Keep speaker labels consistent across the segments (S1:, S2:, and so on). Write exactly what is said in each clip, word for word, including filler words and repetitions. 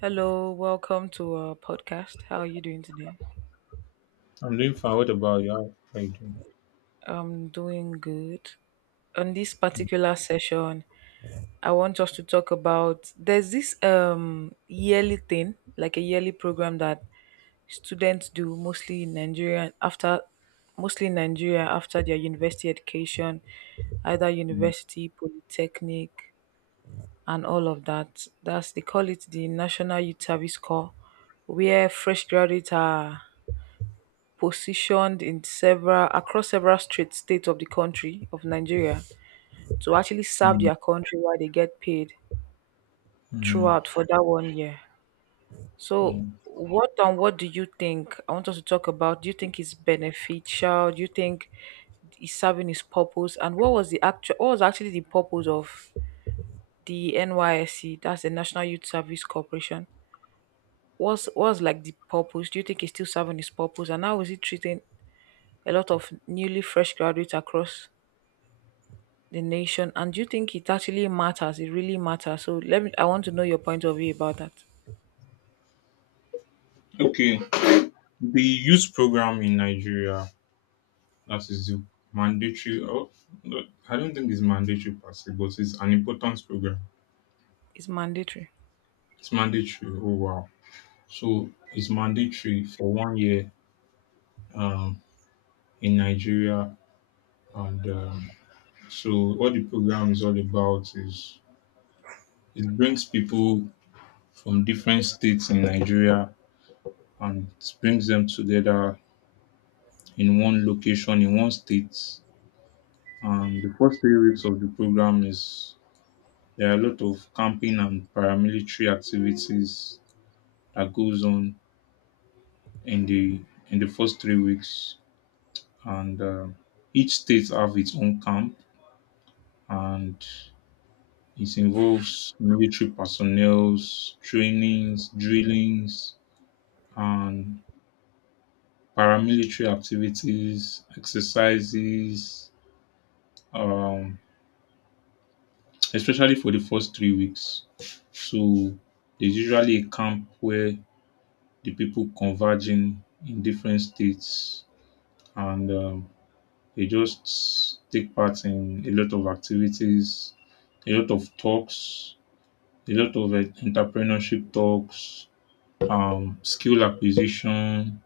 S1: Hello, welcome to our podcast. How are you doing today?
S2: I'm doing fine. What about you? How how you doing?
S1: I'm doing good. On this particular session, I want us to talk about there's this um yearly thing, like a yearly program that students do mostly in Nigeria after mostly in Nigeria after their university education, either university, polytechnic, and all of that. That's They call it the National Youth Service Corps, where fresh graduates are positioned in several across several straight states of the country of Nigeria to actually serve their country while they get paid
S2: Mm-hmm.
S1: throughout for that one year. So
S2: Yeah.
S1: what and what do you think? I want us to talk about, do you think it's beneficial? Do you think is serving his purpose, and what was the actual what was actually the purpose of the N Y S C, that's the National Youth Service Corporation? What's what's like the purpose? Do you think it's still serving its purpose, and how is it treating a lot of newly fresh graduates across the nation? And do you think it actually matters it really matters? So let me, I want to know your point of view about that.
S2: Okay. The youth program in Nigeria, that is the mandatory. Oh, no, I don't think it's mandatory per se, but it's an important program.
S1: It's mandatory.
S2: It's mandatory. Oh wow! So it's mandatory for one year um, in Nigeria, and um, so what the program is all about is it brings people from different states in Nigeria and it brings them together in one location in one state. And the first three weeks of the program is there are a lot of camping and paramilitary activities that goes on in the in the first three weeks. And uh, Each state have its own camp, and it involves military personnel's trainings, drillings, and paramilitary activities, exercises, um, especially for the first three weeks. So there's usually a camp where the people converging in different states, and um, they just take part in a lot of activities, a lot of talks, a lot of uh, entrepreneurship talks, um, skill acquisition,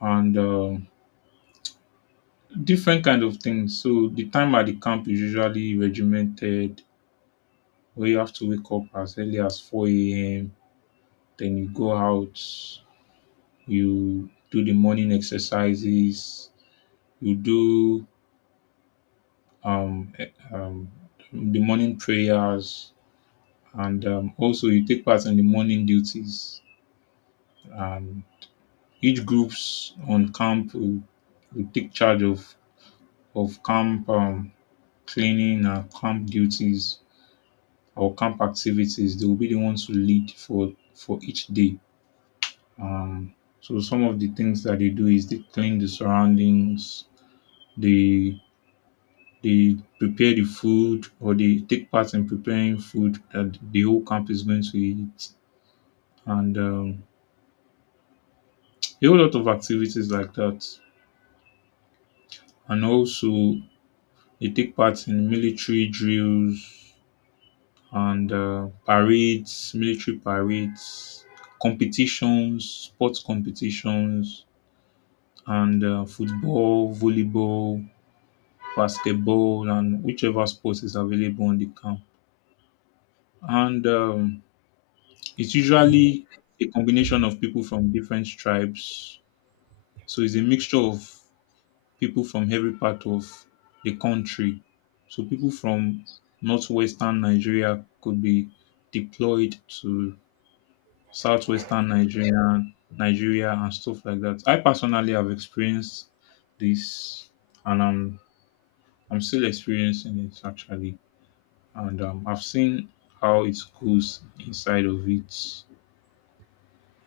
S2: and um different kind of things. So the time at the camp is usually regimented, where you have to wake up as early as four a.m. Then you go out, you do the morning exercises, you do um, eh, um, the morning prayers, and um, also you take part in the morning duties. And each groups on camp will, will take charge of of camp um, cleaning and camp duties or camp activities. They will be the ones who lead for for each day. Um, so some of the things that they do is they clean the surroundings. They they prepare the food or they take part in preparing food that the whole camp is going to eat, and um, a whole lot of activities like that. And also they take part in military drills and uh, parades, military parades, competitions, sports competitions, and uh, football, volleyball, basketball, and whichever sports is available on the camp. And um, It's usually a combination of people from different tribes. So it's a mixture of people from every part of the country. So people from northwestern Nigeria could be deployed to southwestern Nigeria, Nigeria and stuff like that. I personally have experienced this, and I'm I'm still experiencing it actually. And um, I've seen how it goes inside of it.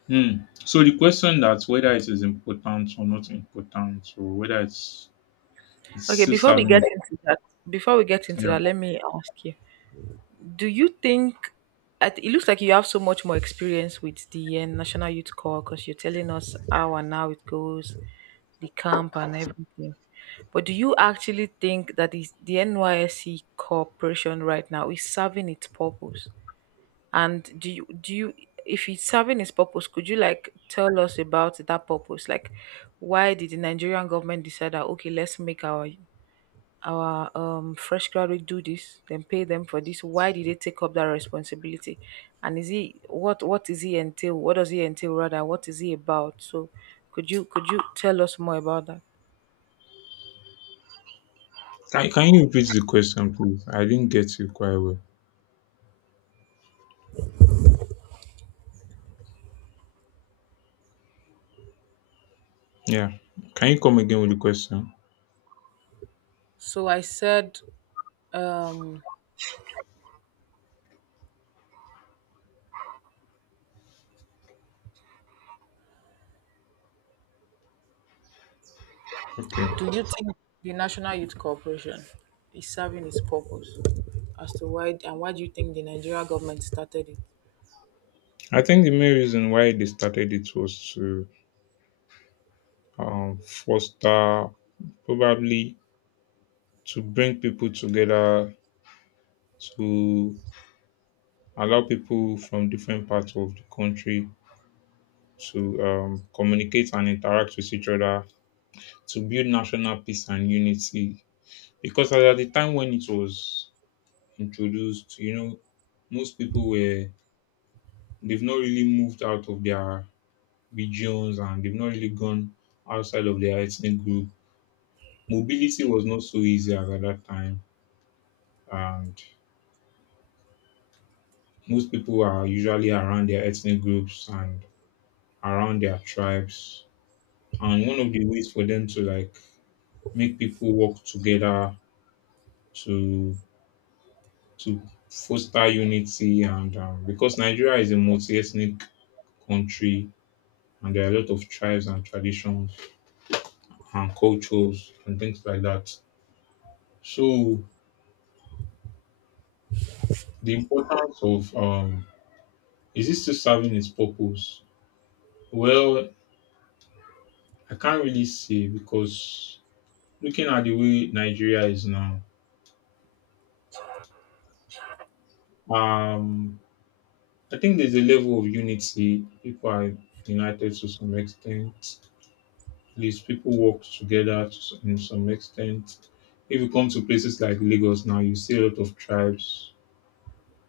S2: Hmm. So the question that whether it is important or not important, or whether it's it's
S1: Okay,
S2: still
S1: before we
S2: serving
S1: get
S2: it.
S1: into that, before we get into
S2: Yeah.
S1: that let me ask you, do you think, at- it looks like you have so much more experience with the uh, national youth corps because you're telling us how and how it goes, the camp and everything, but do you actually think that is the NYSC corporation right now is serving its purpose? And do you do you if it's serving its purpose, could you like tell us about that purpose? Like, why did the Nigerian government decide that okay, let's make our our um fresh graduate do this, then pay them for this? Why did they take up that responsibility? And is he what what is he entail? What does he entail rather? What is he about? So could you could you tell us more about that?
S2: Can, can you repeat the question, please? I didn't get you quite well. Yeah. Can you come again with the question?
S1: So I said, um
S2: Okay.
S1: do you think the National Youth Corporation is serving its purpose? As to why, and why do you think the Nigerian government started it?
S2: I think the main reason why they started it was to um, foster, probably, to bring people together, to allow people from different parts of the country to um, communicate and interact with each other to build national peace and unity. Because at the time when it was introduced, you know, most people were they've not really moved out of their regions, and they've not really gone outside of their ethnic group. Mobility was not so easy as at that time, and most people are usually around their ethnic groups and around their tribes. And one of the ways for them to like make people work together to to foster unity, and um, because Nigeria is a multi-ethnic country and there are a lot of tribes and traditions and cultures and things like that. So the importance of, um, is it still serving its purpose? Well, I can't really say because looking at the way Nigeria is now, um, I think there's a level of unity. People are united to some extent. These people work together to s- in some extent. If you come to places like Lagos now, you see a lot of tribes.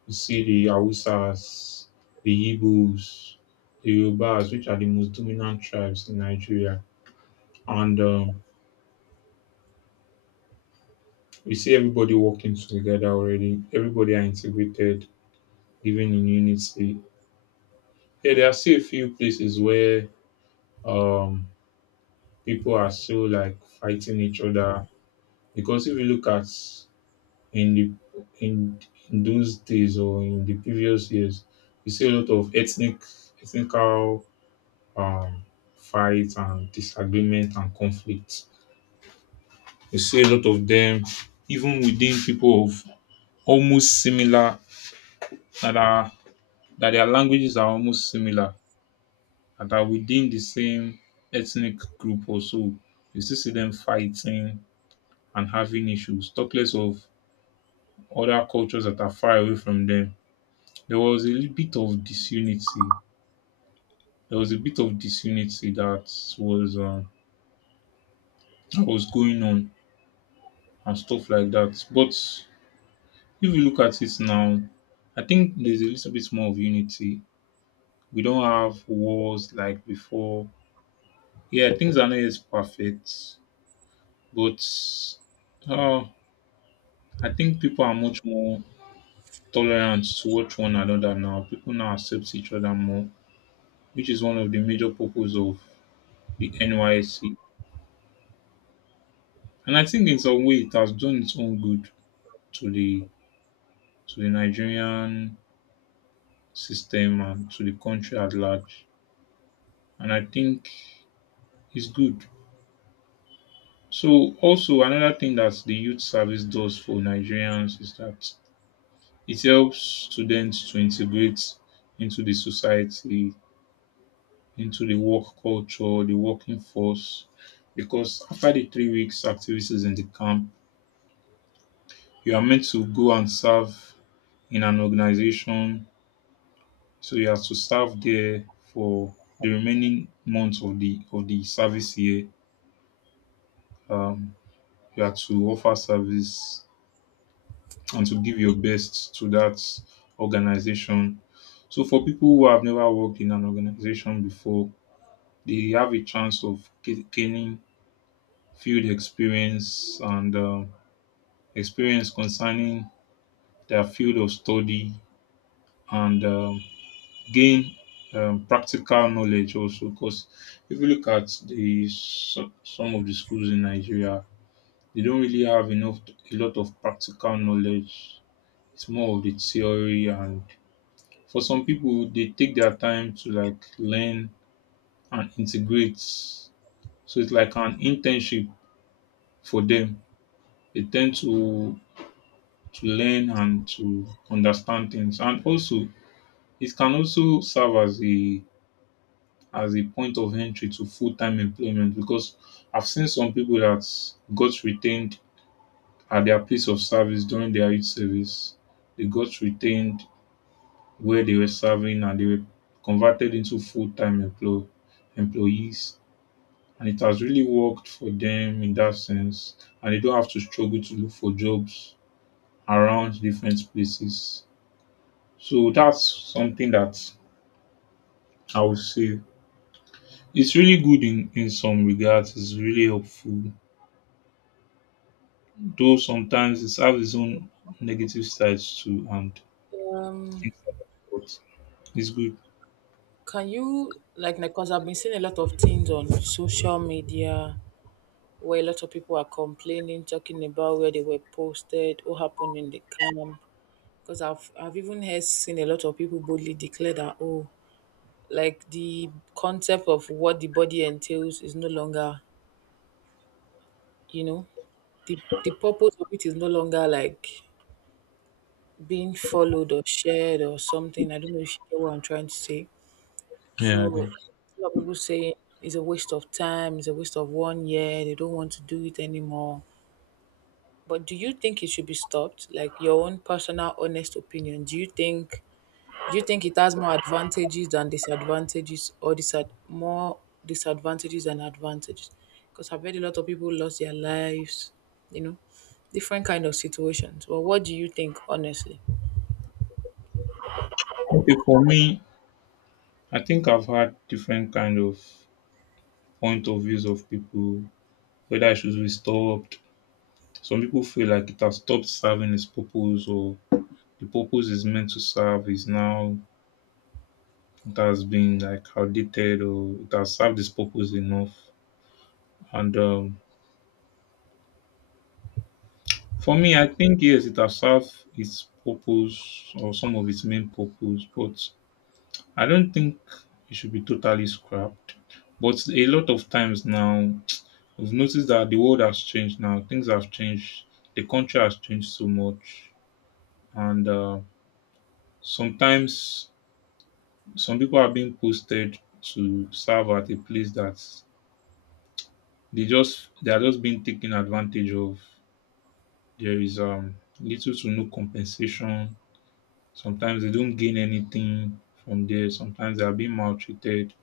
S2: You see the Hausas, the Igbos, the Yorubas, which are the most dominant tribes in Nigeria. And um, You see everybody working together already. Everybody are integrated, living in unity. Yeah, there are still a few places where um, people are still like fighting each other. Because if you look at in the in, in those days or in the previous years, you see a lot of ethnic ethnical um, fights and disagreement and conflicts. You see a lot of them even within people of almost similar that are that their languages are almost similar and are within the same ethnic group also. You still see them fighting and having issues. Talk less of other cultures that are far away from them. There was a little bit of disunity there was a bit of disunity that was um, that was going on and stuff like that. But if you look at it now, I think there's a little bit more of unity. We don't have wars like before. Yeah, things are not as perfect, but uh, I think people are much more tolerant towards one another now. People now accept each other more, which is one of the major purpose of the N Y C. And I think in some way it has done its own good to the to the Nigerian system and to the country at large. And I think it's good. So, also, another thing that the youth service does for Nigerians is that it helps students to integrate into the society, into the work culture, the working force, because after the three weeks activities in the camp, you are meant to go and serve in an organization. So you have to serve there for the remaining months of the of the service year. Um, you have to offer service and to give your best to that organization. So for people who have never worked in an organization before, they have a chance of ga- gaining field experience and um, experience concerning their field of study, and um, gain um, practical knowledge also, because if you look at the so- some of the schools in Nigeria, they don't really have enough a lot of practical knowledge. It's more of the theory, and for some people, they take their time to like learn and integrate. So it's like an internship for them. They tend to to learn and to understand things, and also it can also serve as a as a point of entry to full-time employment, because I've seen some people that got retained at their place of service during their youth service. They got retained where they were serving, and they were converted into full-time employ- employees. And it has really worked for them in that sense. And they don't have to struggle to look for jobs around different places. So that's something that I would say. It's really good in, in some regards, it's really helpful. Though sometimes it has its own negative sides too, and
S1: Um,
S2: things like that, but it's good.
S1: can you like, because I've been seeing a lot of things on social media where a lot of people are complaining, talking about where they were posted, what happened in the camp. Because I've I've even heard seen a lot of people boldly declare that oh, like the concept of what the body entails is no longer, you know, the the purpose of it is no longer like being followed or shared or something. I don't know if you get what I'm trying to say. So
S2: Yeah, okay.
S1: a lot of people say it's a waste of time, it's a waste of one year, they don't want to do it anymore. But do you think it should be stopped? Like your own personal honest opinion. Do you think do you think it has more advantages than disadvantages, or disad- more disadvantages than advantages? Because I've heard a lot of people lost their lives, you know, different kind of situations. Well, what do you think honestly?
S2: Okay, for me, I think I've had different kind of point of views of people, whether it should be stopped. Some people feel like it has stopped serving its purpose, or the purpose is meant to serve is now it has been like outdated, or it has served its purpose enough. And um, for me, I think yes, it has served its purpose, or some of its main purpose, but I don't think it should be totally scrapped. But a lot of times now we've noticed that the world has changed now. Things have changed. The country has changed so much, and uh, sometimes some people are being posted to serve at a place that they just they are just being taken advantage of. There is um little to no compensation. Sometimes they don't gain anything from there. Sometimes they are being maltreated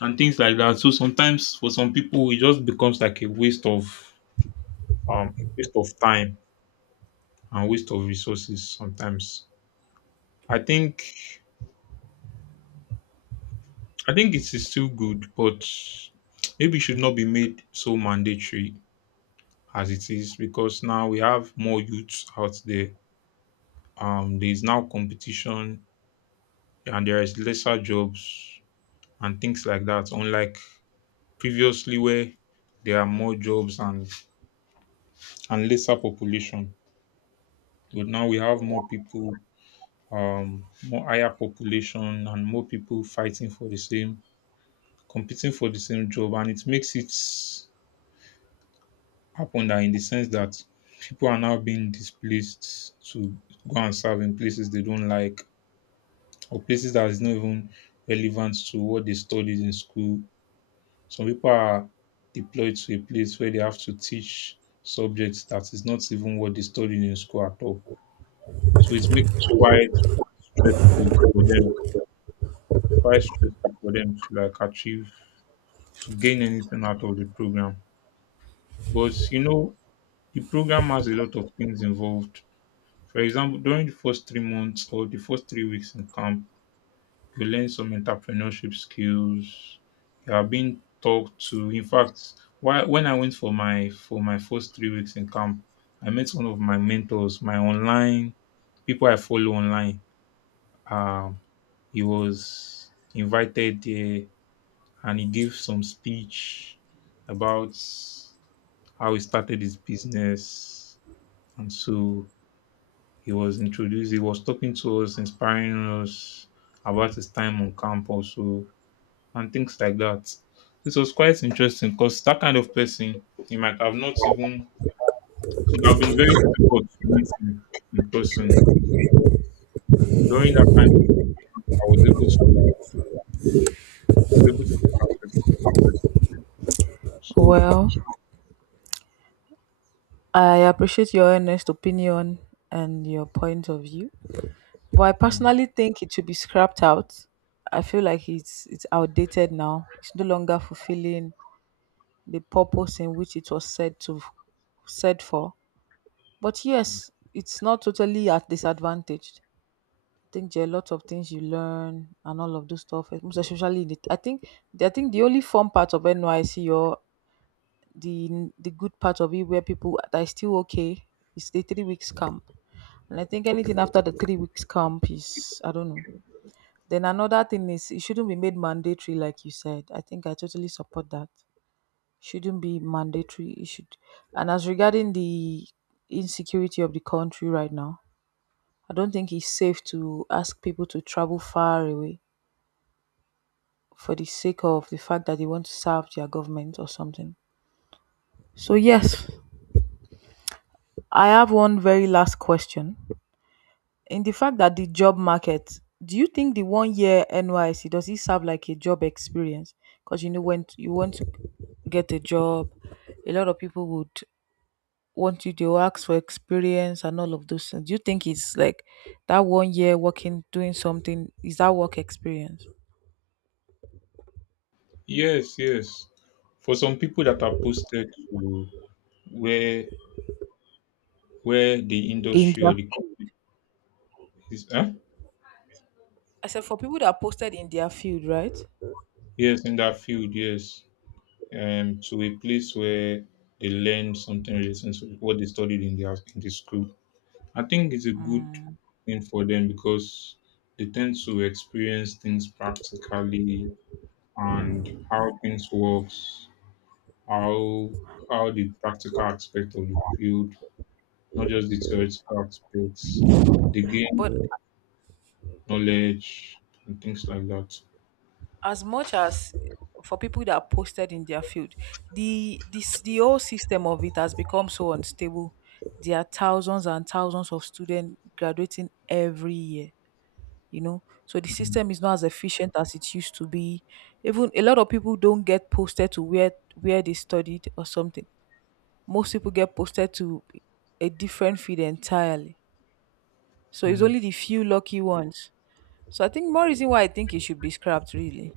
S2: and things like that. So sometimes for some people it just becomes like a waste of um waste of time and waste of resources sometimes. I think I think it is still good, but maybe it should not be made so mandatory as it is, because now we have more youths out there. Um there is now competition, and there is lesser jobs and things like that, unlike previously where there are more jobs, and, and lesser population. But now we have more people, um, more higher population, and more people fighting for the same, competing for the same job, and it makes it happen that in the sense that people are now being displaced to go and serve in places they don't like, or places that is not even relevant to what they studied in school. Some people are deployed to a place where they have to teach subjects that is not even what they studied in school at all. So it makes it quite stressful for them. quite stressful for them to like achieve to gain anything out of the program. But you know, the program has a lot of things involved. For example, during the first three months, or the first three weeks in camp, you learn some entrepreneurship skills. You are being talked to. In fact, why, when I went for my for my first three weeks in camp, I met one of my mentors, my online people I follow online. Um, he was invited there, and he gave some speech about how he started his business. And so he was introduced, he was talking to us, inspiring us about his time on camp also, and things like that. This was quite interesting because that kind of person, he might have not even, it would have been very difficult to meet him in person. But during that kind of, I was able to like, I was able to get access. So
S1: Well, I appreciate your honest opinion and your point of view, but I
S2: hmm.
S1: personally think it should be scrapped out. I feel like it's it's outdated now. It's no longer fulfilling the purpose in which it was said to said for. But yes, it's not totally at disadvantaged. I think there are a lot of things you learn and all of those stuff, eh, most especially in the, I think I think the only fun part of N Y C or the the good part of it where people that is still okay is the three weeks camp. And I think anything after the three weeks camp is, I don't know. Then another thing is, it shouldn't be made mandatory, like you said. I think I totally support that. Shouldn't be mandatory. It should. And as regarding the insecurity of the country right now, I don't think it's safe to ask people to travel far away for the sake of the fact that they want to serve their government or something. So, yes, I have one very last question. In the fact that the job market, do you think the one year N Y C does it serve like a job experience? Because you know when you want to get a job, a lot of people would want you to ask for experience and all of those things. Do you think it's like that one year working doing something is that work experience
S2: Yes, yes. For some people that are posted to where where the
S1: in
S2: industry or
S1: their
S2: the
S1: field?
S2: company is, huh?
S1: I said for people that are posted in their field, right?
S2: Yes, in that field, yes, um, to a place where they learn something related to what they studied in the in the school. I think it's a good
S1: Mm.
S2: thing for them, because they tend to experience things practically, and how things works, how how the practical aspect of the field, not just the theoretical aspects. They gain
S1: But
S2: knowledge and things like that.
S1: as much as for people that are posted in their field, the this the whole system of it has become so unstable. There are thousands and thousands of students graduating every year, you know. So the system is not as efficient as it used to be. Even a lot of people don't get posted to where where they studied or something. Most people get posted to a different field entirely. So it's
S2: Mm.
S1: only the few lucky ones. So I think more reason why I think it should be scrapped really.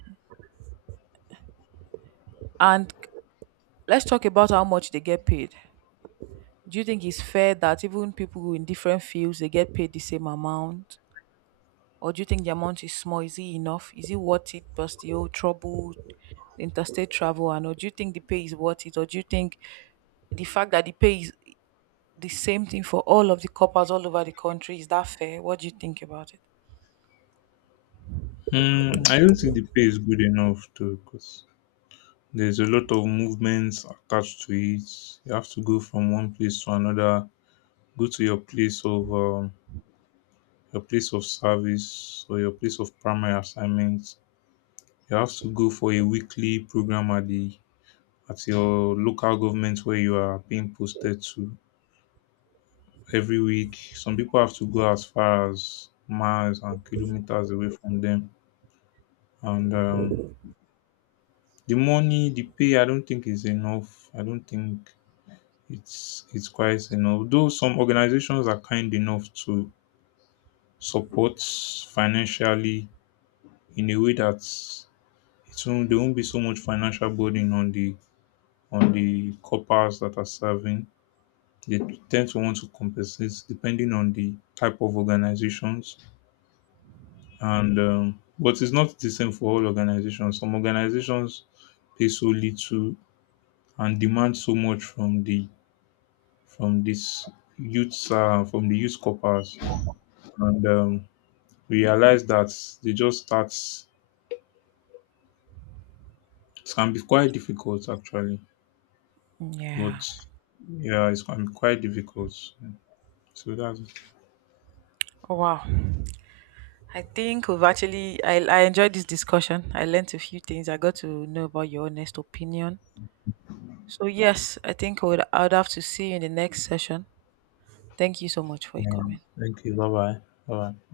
S1: And let's talk about how much they get paid. Do you think it's fair that even people in different fields they get paid the same amount? Or do you think the amount is small? Is it enough? Is it worth it plus the whole trouble, interstate travel and all? Do you think the pay is worth it? Or do you think the fact that the pay is the same thing for all of the coppers all over the country, is that fair? What do you think about it?
S2: Mm, I don't think the pay is good enough too, because there's a lot of movements attached to it. You have to go from one place to another, go to your place of, um, your place of service or your place of primary assignment. You have to go for a weekly program at the at your local government where you are being posted to every week. Some people have to go as far as miles and kilometers away from them. And um, the money, the pay, I don't think is enough. I don't think it's it's quite enough. Though some organizations are kind enough to support financially in a way that it won't there won't be so much financial burden on the on the coppers that are serving. They tend to want to compensate depending on the type of organizations, and um, but it's not the same for all organizations. Some organizations pay so little and demand so much from the from this youths, uh, from the youth corpers, and um, realize that they just start. It can be quite difficult actually,
S1: Yeah.
S2: but yeah, it's can be quite difficult. So that's it.
S1: Oh, wow. I think we've actually, I I enjoyed this discussion. I learned a few things. I got to know about your honest opinion. So yes, I think I would I would have to see you in the next session. Thank you so much for your
S2: Yeah.
S1: comment.
S2: Thank you. Bye bye. Bye bye.